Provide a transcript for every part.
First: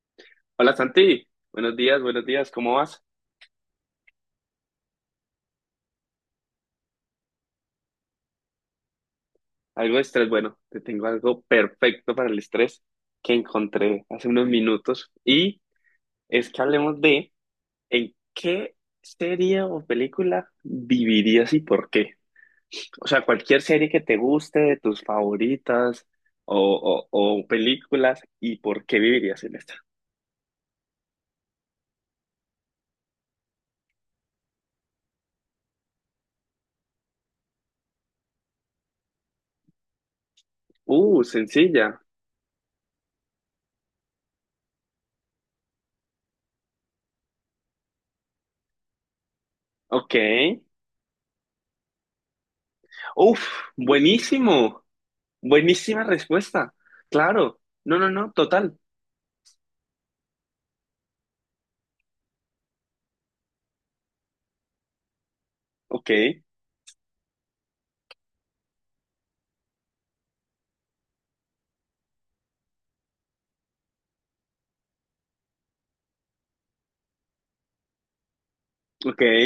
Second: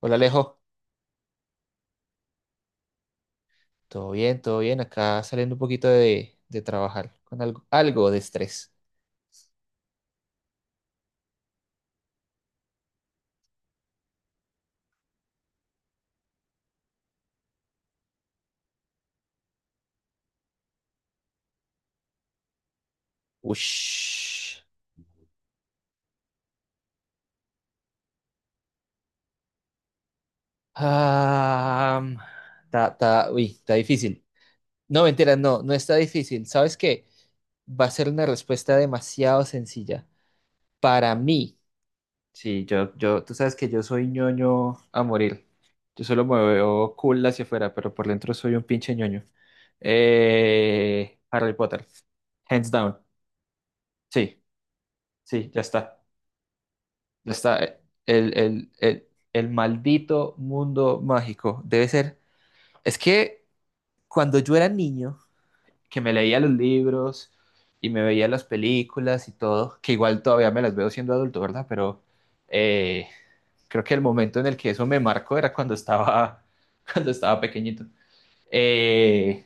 Hola Alejo, Hola Santi, buenos días, ¿cómo vas? Todo bien, acá saliendo un poquito de trabajar con algo, algo de estrés. Algo de estrés, bueno, te tengo algo perfecto para el estrés que encontré hace unos minutos y es que hablemos de en qué serie o película vivirías y por qué. O sea, cualquier serie que te guste, Ush. de tus favoritas o películas y por qué vivirías en esta. Ah, mm, Uy, está difícil. No, mentira, no, no está difícil. ¿Sabes qué? Va a ser una respuesta demasiado sencilla. Para mí, Sencilla, sí, yo, tú sabes que yo soy ñoño a morir. Yo solo me veo cool hacia afuera, pero por dentro soy un pinche ñoño. ok. Harry Potter, hands down. Uf, Sí, buenísimo, sí, ya está. buenísima respuesta, Está claro. No, no, no, el, el, total. el, el maldito mundo mágico. Debe ser. Es que cuando yo era niño, que Ok, me leía los libros y me veía las películas y todo, que igual todavía me las veo siendo adulto, ¿verdad? Pero eh, creo que el momento en el que eso me marcó era cuando estaba, cuando estaba pequeñito. ok. Eh,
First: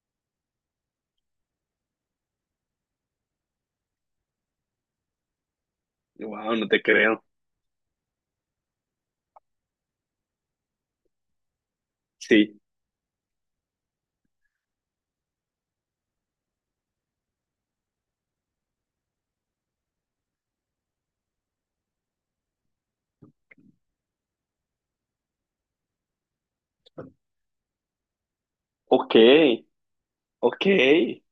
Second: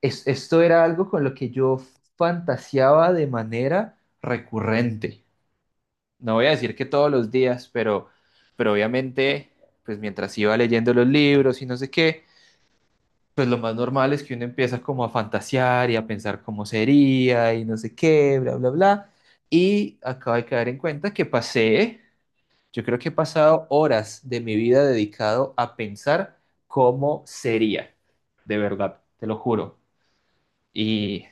Esto era algo con lo que yo fantaseaba de manera recurrente, no voy a Wow, no decir te que todos creo. los días, pero obviamente, pues mientras iba leyendo los libros y no sé qué, Sí. pues lo más normal es que uno empieza como a fantasear y a pensar cómo sería y no sé qué, bla, bla, bla. Y acabo de caer en cuenta que pasé, yo creo que he pasado horas de mi vida dedicado a pensar cómo sería, de verdad, Ok, te lo juro. ok. Y,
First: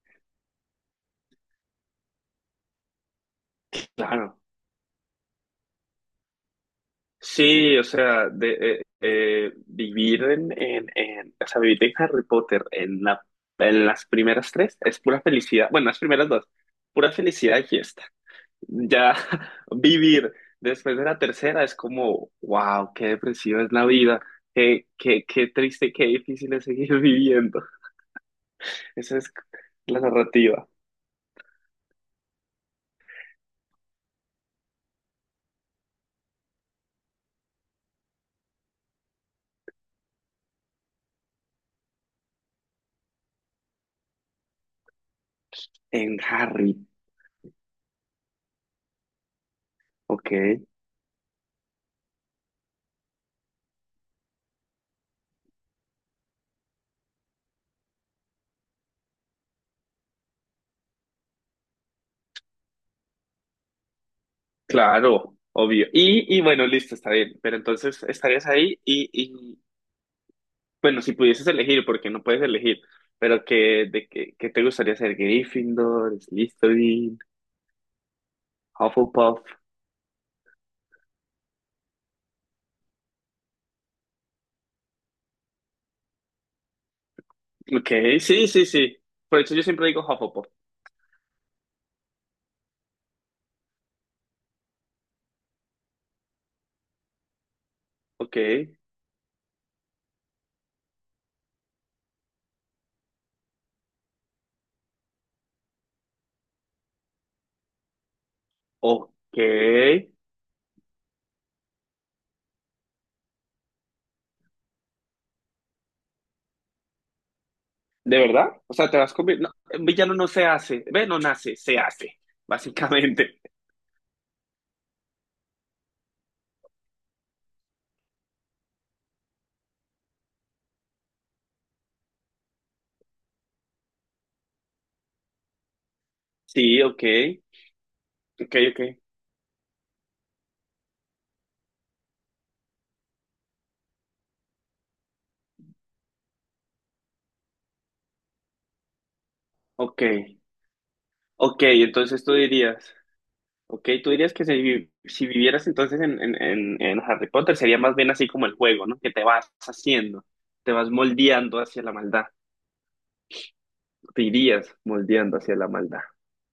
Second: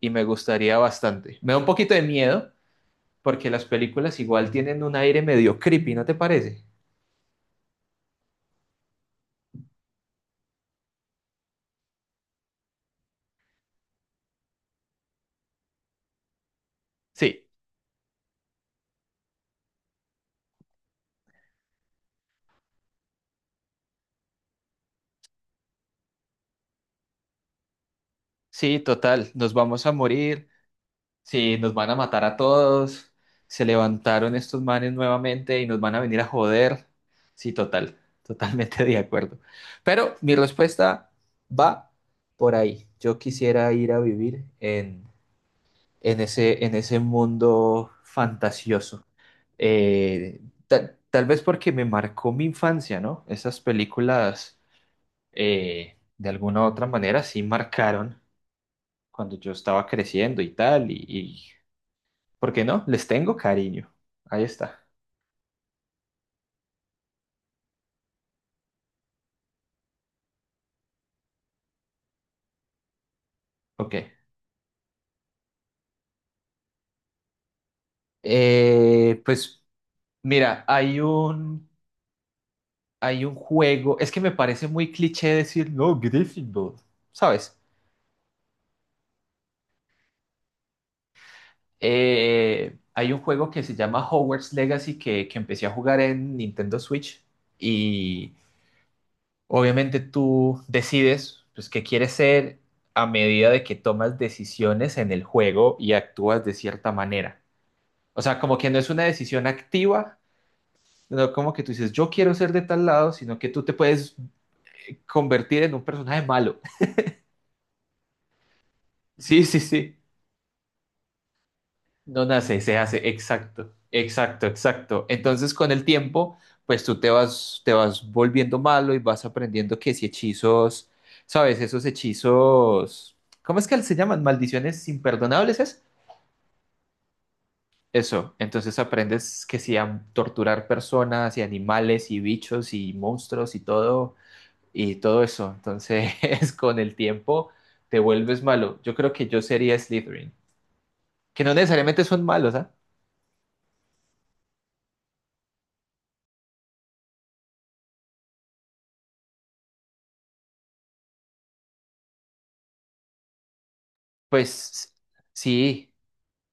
y me gustaría bastante. Me da un poquito de miedo porque las películas Claro. igual tienen un aire medio creepy, ¿no te parece? Sí, o sea, de, vivir en, o sea, vivir en Harry Potter en la, en las primeras tres es pura felicidad. Bueno, las primeras dos, pura Sí, felicidad y fiesta. Ya vivir después de la tercera es como, wow, qué depresiva es la vida. Qué triste, qué difícil es seguir viviendo. sí, Esa total, es nos vamos a la morir, narrativa sí, nos van a matar a todos, se levantaron estos manes nuevamente y nos van a venir a joder. Sí, total, totalmente de acuerdo. Pero mi respuesta va por ahí. Yo quisiera ir a vivir en en Harry. ese mundo fantasioso. Ok. Eh, Tal vez porque me marcó mi infancia, ¿no? Esas películas, de alguna u otra manera, sí marcaron cuando yo estaba creciendo y tal, y ¿por qué no? Les tengo cariño. Ahí está. Claro, obvio. Y bueno, listo, está bien. Pero entonces estarías ahí y bueno, si pudieses elegir, porque no puedes elegir, pero que, de Ok. que, que te gustaría ser Gryffindor, Slytherin, Hufflepuff. Pues mira, hay un juego, es que me parece muy cliché decir, no, Gryffindor, ¿sabes? Ok, sí, sí, sí. Por eso yo siempre digo Hufflepuff. Hay un juego que se llama Hogwarts Legacy que empecé a jugar en Nintendo Switch y Ok, obviamente tú decides pues, qué quieres ser a medida de que tomas decisiones en el juego y actúas de cierta manera. O sea, como que no es una ok. decisión ¿De activa, no como que tú dices, yo quiero ser de tal lado, sino que tú te puedes convertir en un personaje malo. verdad? O sea, te vas con... Sí, No, sí, un sí. villano no se hace. Ve, no nace, se hace, No nace, se hace. básicamente. Exacto, exacto, exacto. Entonces, con el tiempo, pues tú te vas volviendo malo y vas aprendiendo que si hechizos, ¿sabes? Esos hechizos, ¿cómo es que se llaman? Maldiciones imperdonables, ¿es? Sí, ok, Eso. ok, Entonces ok, aprendes que si a torturar personas y animales y bichos y monstruos y todo eso. Entonces, con el tiempo te vuelves malo. Yo creo que yo sería ok. Slytherin, que no Ok, necesariamente son entonces tú malos, ¿ah? dirías... Ok, tú dirías que si, si vivieras entonces en Harry Potter sería más bien así como el juego, ¿no? Que te vas haciendo, te vas moldeando hacia la maldad, te irías Pues moldeando hacia la sí, maldad.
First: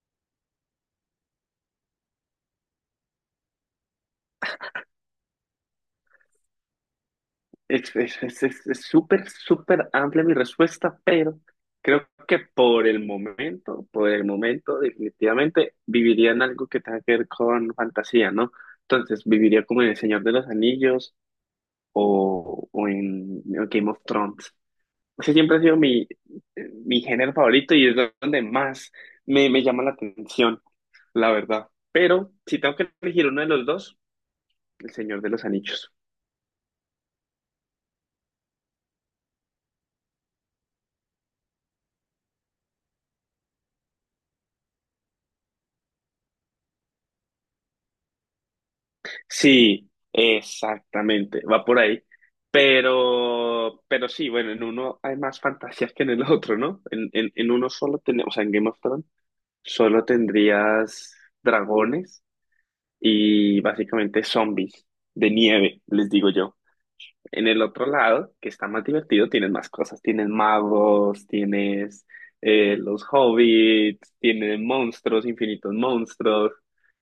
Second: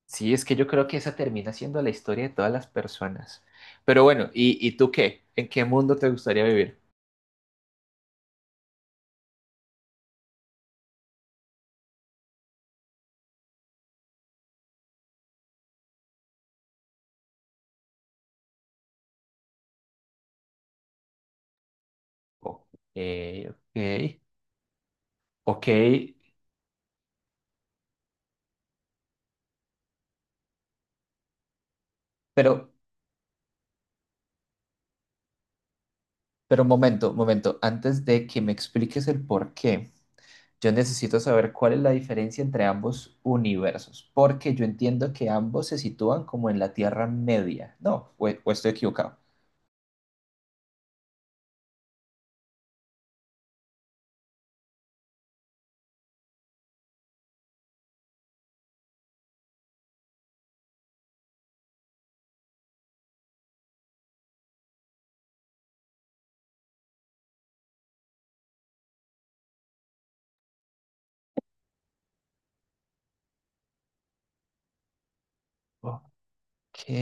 sí, es que yo creo que esa termina siendo la historia de todas las personas. Pero bueno, y tú qué? ¿En qué mundo te gustaría vivir? Es súper, súper amplia mi respuesta, pero creo que por el momento definitivamente viviría en algo que tenga que ver con fantasía, ¿no? Entonces viviría como en El Señor de los Anillos Ok, o en Game of ok, Thrones. Ese siempre ha ok. sido mi, mi género favorito y es donde más me llama la atención, la verdad. Pero Pero, si tengo que elegir uno de los dos, El Señor de los Anillos. pero momento, momento, antes de que me expliques el por qué, yo necesito saber cuál es la diferencia entre ambos universos, porque yo entiendo que ambos se sitúan como en la Tierra Media. No, o estoy equivocado. Sí, exactamente, va por ahí. Pero sí, bueno, en uno hay más fantasías que en el otro, ¿no? En uno solo tenemos, o sea, en Game of Thrones, solo tendrías dragones y básicamente zombies de nieve, les digo yo. En el otro lado, que está más divertido, tienes más cosas. Tienes magos, tienes los hobbits, tienes monstruos, infinitos Ok. monstruos.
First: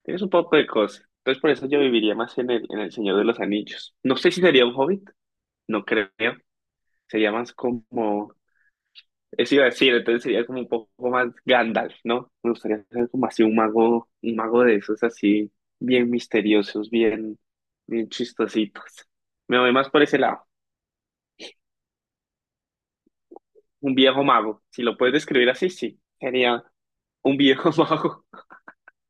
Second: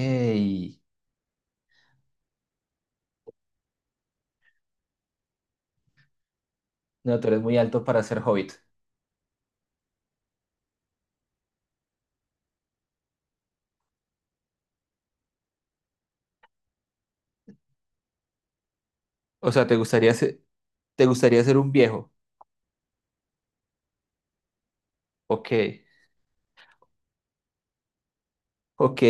Tienes un poco de cosas. Entonces, por eso yo viviría más en el Señor de los Anillos. No sé si sería un hobbit, no creo. No, tú Sería eres más muy alto para ser como, hobbit. eso iba a decir, entonces sería como un poco más Gandalf, ¿no? Me gustaría ser como así un mago de esos así, bien misteriosos, bien, bien chistositos. O Me sea, voy más por ese lado. te gustaría ser un viejo? Un viejo mago. Si lo puedes describir Ok, así, sí. Sería un viejo mago. ok.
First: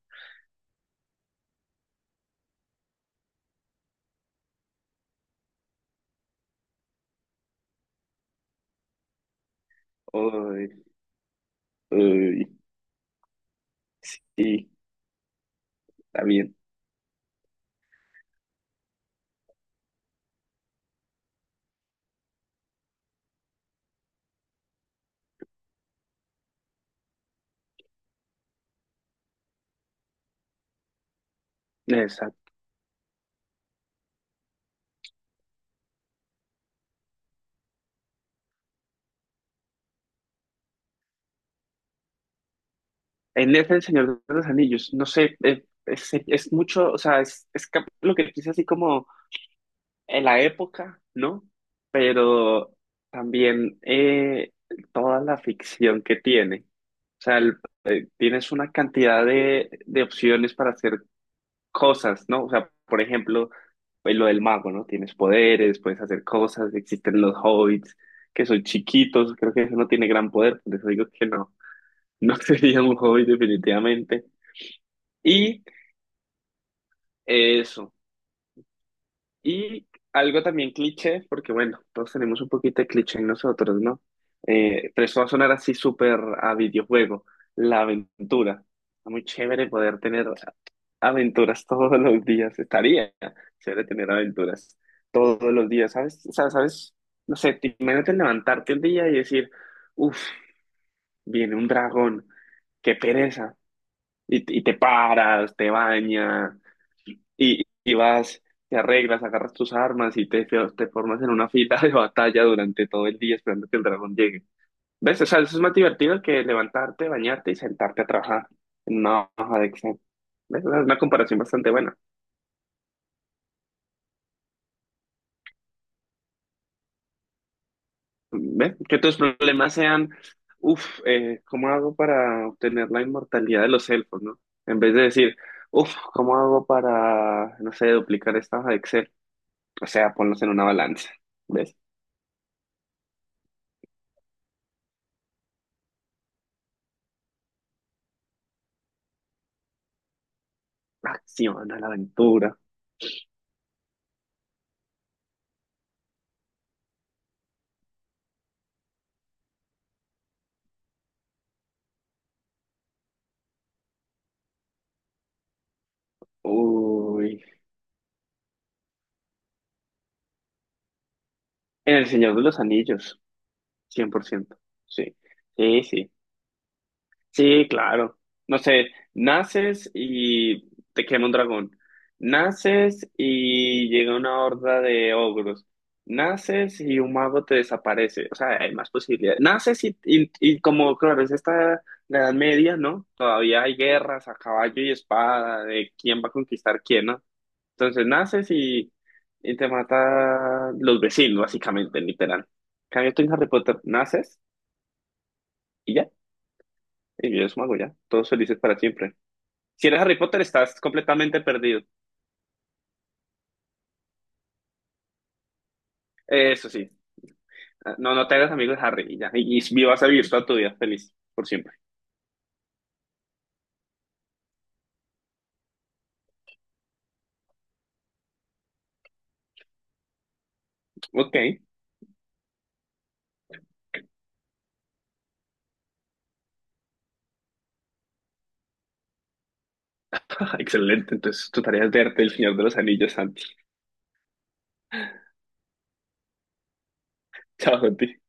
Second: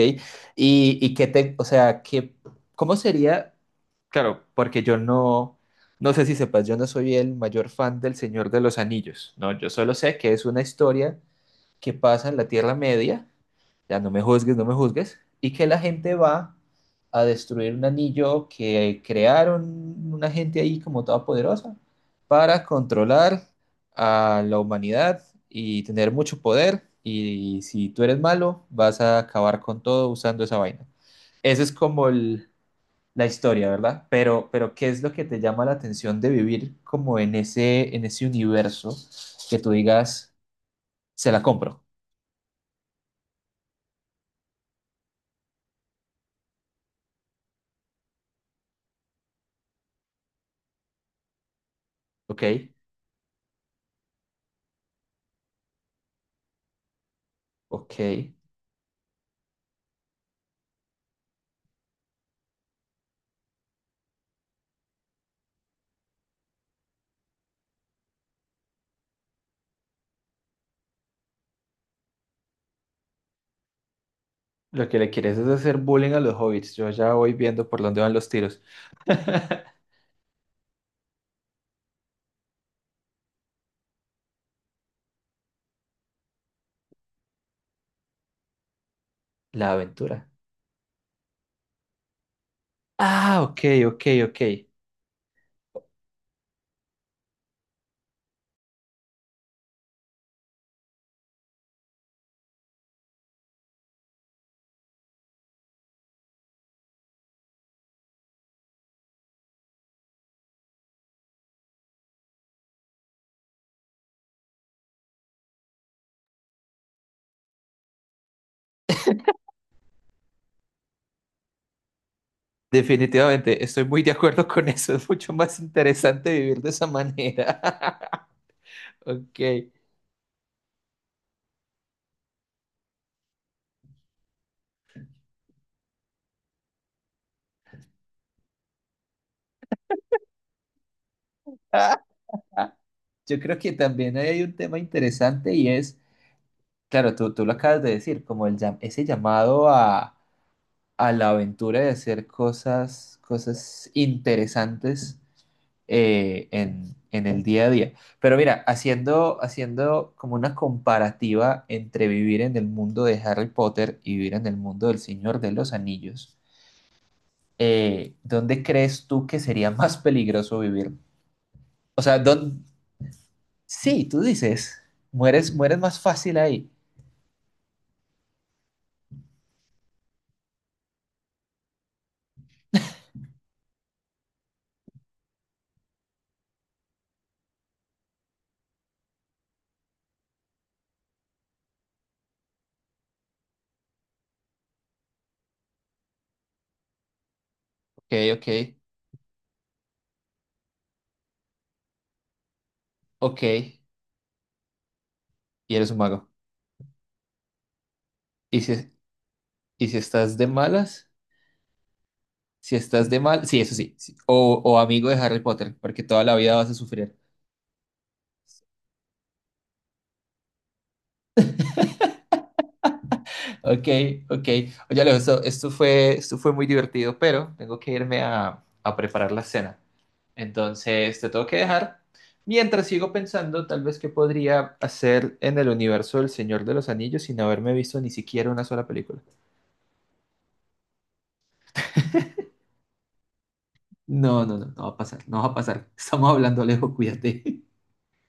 Y qué te, o sea, qué, cómo sería? Claro, porque yo no, no sé si sepas, yo no soy el mayor fan del Señor de los Anillos. No, yo solo sé que es una Uy, historia que pasa en uy, la Tierra Media, ya no me juzgues, no sí, me juzgues, y que la gente está bien. va a destruir un anillo que crearon una gente ahí como toda poderosa para controlar a la humanidad y tener mucho poder. Y si tú eres malo, vas a acabar con todo usando esa vaina. Esa es como Exacto. la historia, ¿verdad? Pero ¿qué es lo que te llama la atención de vivir como en ese universo que tú digas, se la compro, En ese El Señor de los Anillos, no sé, es mucho, o sea, es lo que dice así como en la época, ¿no? ¿ok? Pero también toda la ficción que tiene. O sea, el- Ok. Tienes una cantidad de opciones para hacer cosas, ¿no? O sea, por ejemplo, pues, lo del mago, ¿no? Tienes poderes, puedes hacer cosas, existen los hobbits, que son chiquitos, creo que eso no tiene gran poder, por eso digo que no, no sería un hobbit definitivamente. Lo que le quieres es Y hacer bullying a los hobbits. Yo ya voy viendo por eso. dónde van los tiros. Y algo también cliché, porque bueno, todos tenemos un poquito de cliché en nosotros, ¿no? Pero eso va a sonar así súper a videojuego, la aventura. Está muy chévere La poder tener aventura. aventuras todos los días. Estaría Ah, ok, chévere ok, tener ok. aventuras todos los días, ¿sabes? O sea, ¿sabes? No sé, imagínate levantarte un día y decir, uff, viene un dragón, qué pereza. Y te paras, te bañas y vas, te arreglas, agarras tus armas y te formas en una fila de batalla durante todo el día esperando que el dragón llegue. ¿Ves? O sea, eso es más divertido que levantarte, bañarte y sentarte a trabajar en una hoja de Excel. ¿Ves? Es una comparación bastante buena. Definitivamente, estoy muy de acuerdo con eso. Es mucho más interesante vivir de esa manera. ¿Ves? Que tus Ok. problemas sean, uff, ¿cómo hago para obtener la inmortalidad de los elfos, no? En vez de decir, uff, ¿cómo hago para, no sé, duplicar esta hoja de Excel? O sea, ponlos en una balanza. ¿Ves? Yo creo que también hay un tema interesante y es, claro, tú lo acabas de decir, como ese llamado a la Acción a aventura la de hacer aventura. cosas, cosas interesantes en el día a día. Pero mira, haciendo, haciendo como una comparativa entre vivir en el mundo de Harry Potter y vivir en el mundo del Señor de los Anillos, Uy, ¿dónde crees tú que sería más peligroso vivir? en O El sea, Señor de ¿dónde... los Anillos, sí, cien tú por ciento, dices, Sí, mueres, mueres sí, más sí, fácil ahí. sí, claro. No sé, naces y te quema un dragón. Naces y llega una horda de ogros. Naces y un mago te desaparece. O sea, hay más posibilidades. Naces y como, claro, es esta la Edad Media, ¿no? Todavía hay guerras a caballo y espada de quién va a conquistar quién, ¿no? Entonces Ok, ok, naces y te mata los vecinos, básicamente, literal. En cambio tú en ok, Harry Potter, naces y eres y un ya, mago. y vives mago ya, todos felices ¿Y para si, siempre. y Si si eres Harry estás Potter, de estás malas? completamente perdido. Si estás de mal, sí, eso sí, sí. O amigo de Harry Potter, porque toda la vida Eso vas a sí. sufrir. Ah, no, no te hagas amigo de Harry y ya, y vivas a vivir toda tu vida feliz, por siempre. Ok, ok. Oye, Alejo, esto, esto fue muy divertido, pero tengo que irme a preparar la cena. Entonces, te Ok, tengo que dejar. Mientras sigo pensando, tal vez qué podría hacer en el universo del Señor de los Anillos sin haberme visto ni siquiera una sola película. excelente, entonces tu tarea es verte el Señor de los Anillos, Santi. No, no, no, no va a pasar, no va a pasar. Estamos hablando, Alejo, cuídate. Chao, Santi.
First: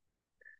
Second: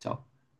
Chao.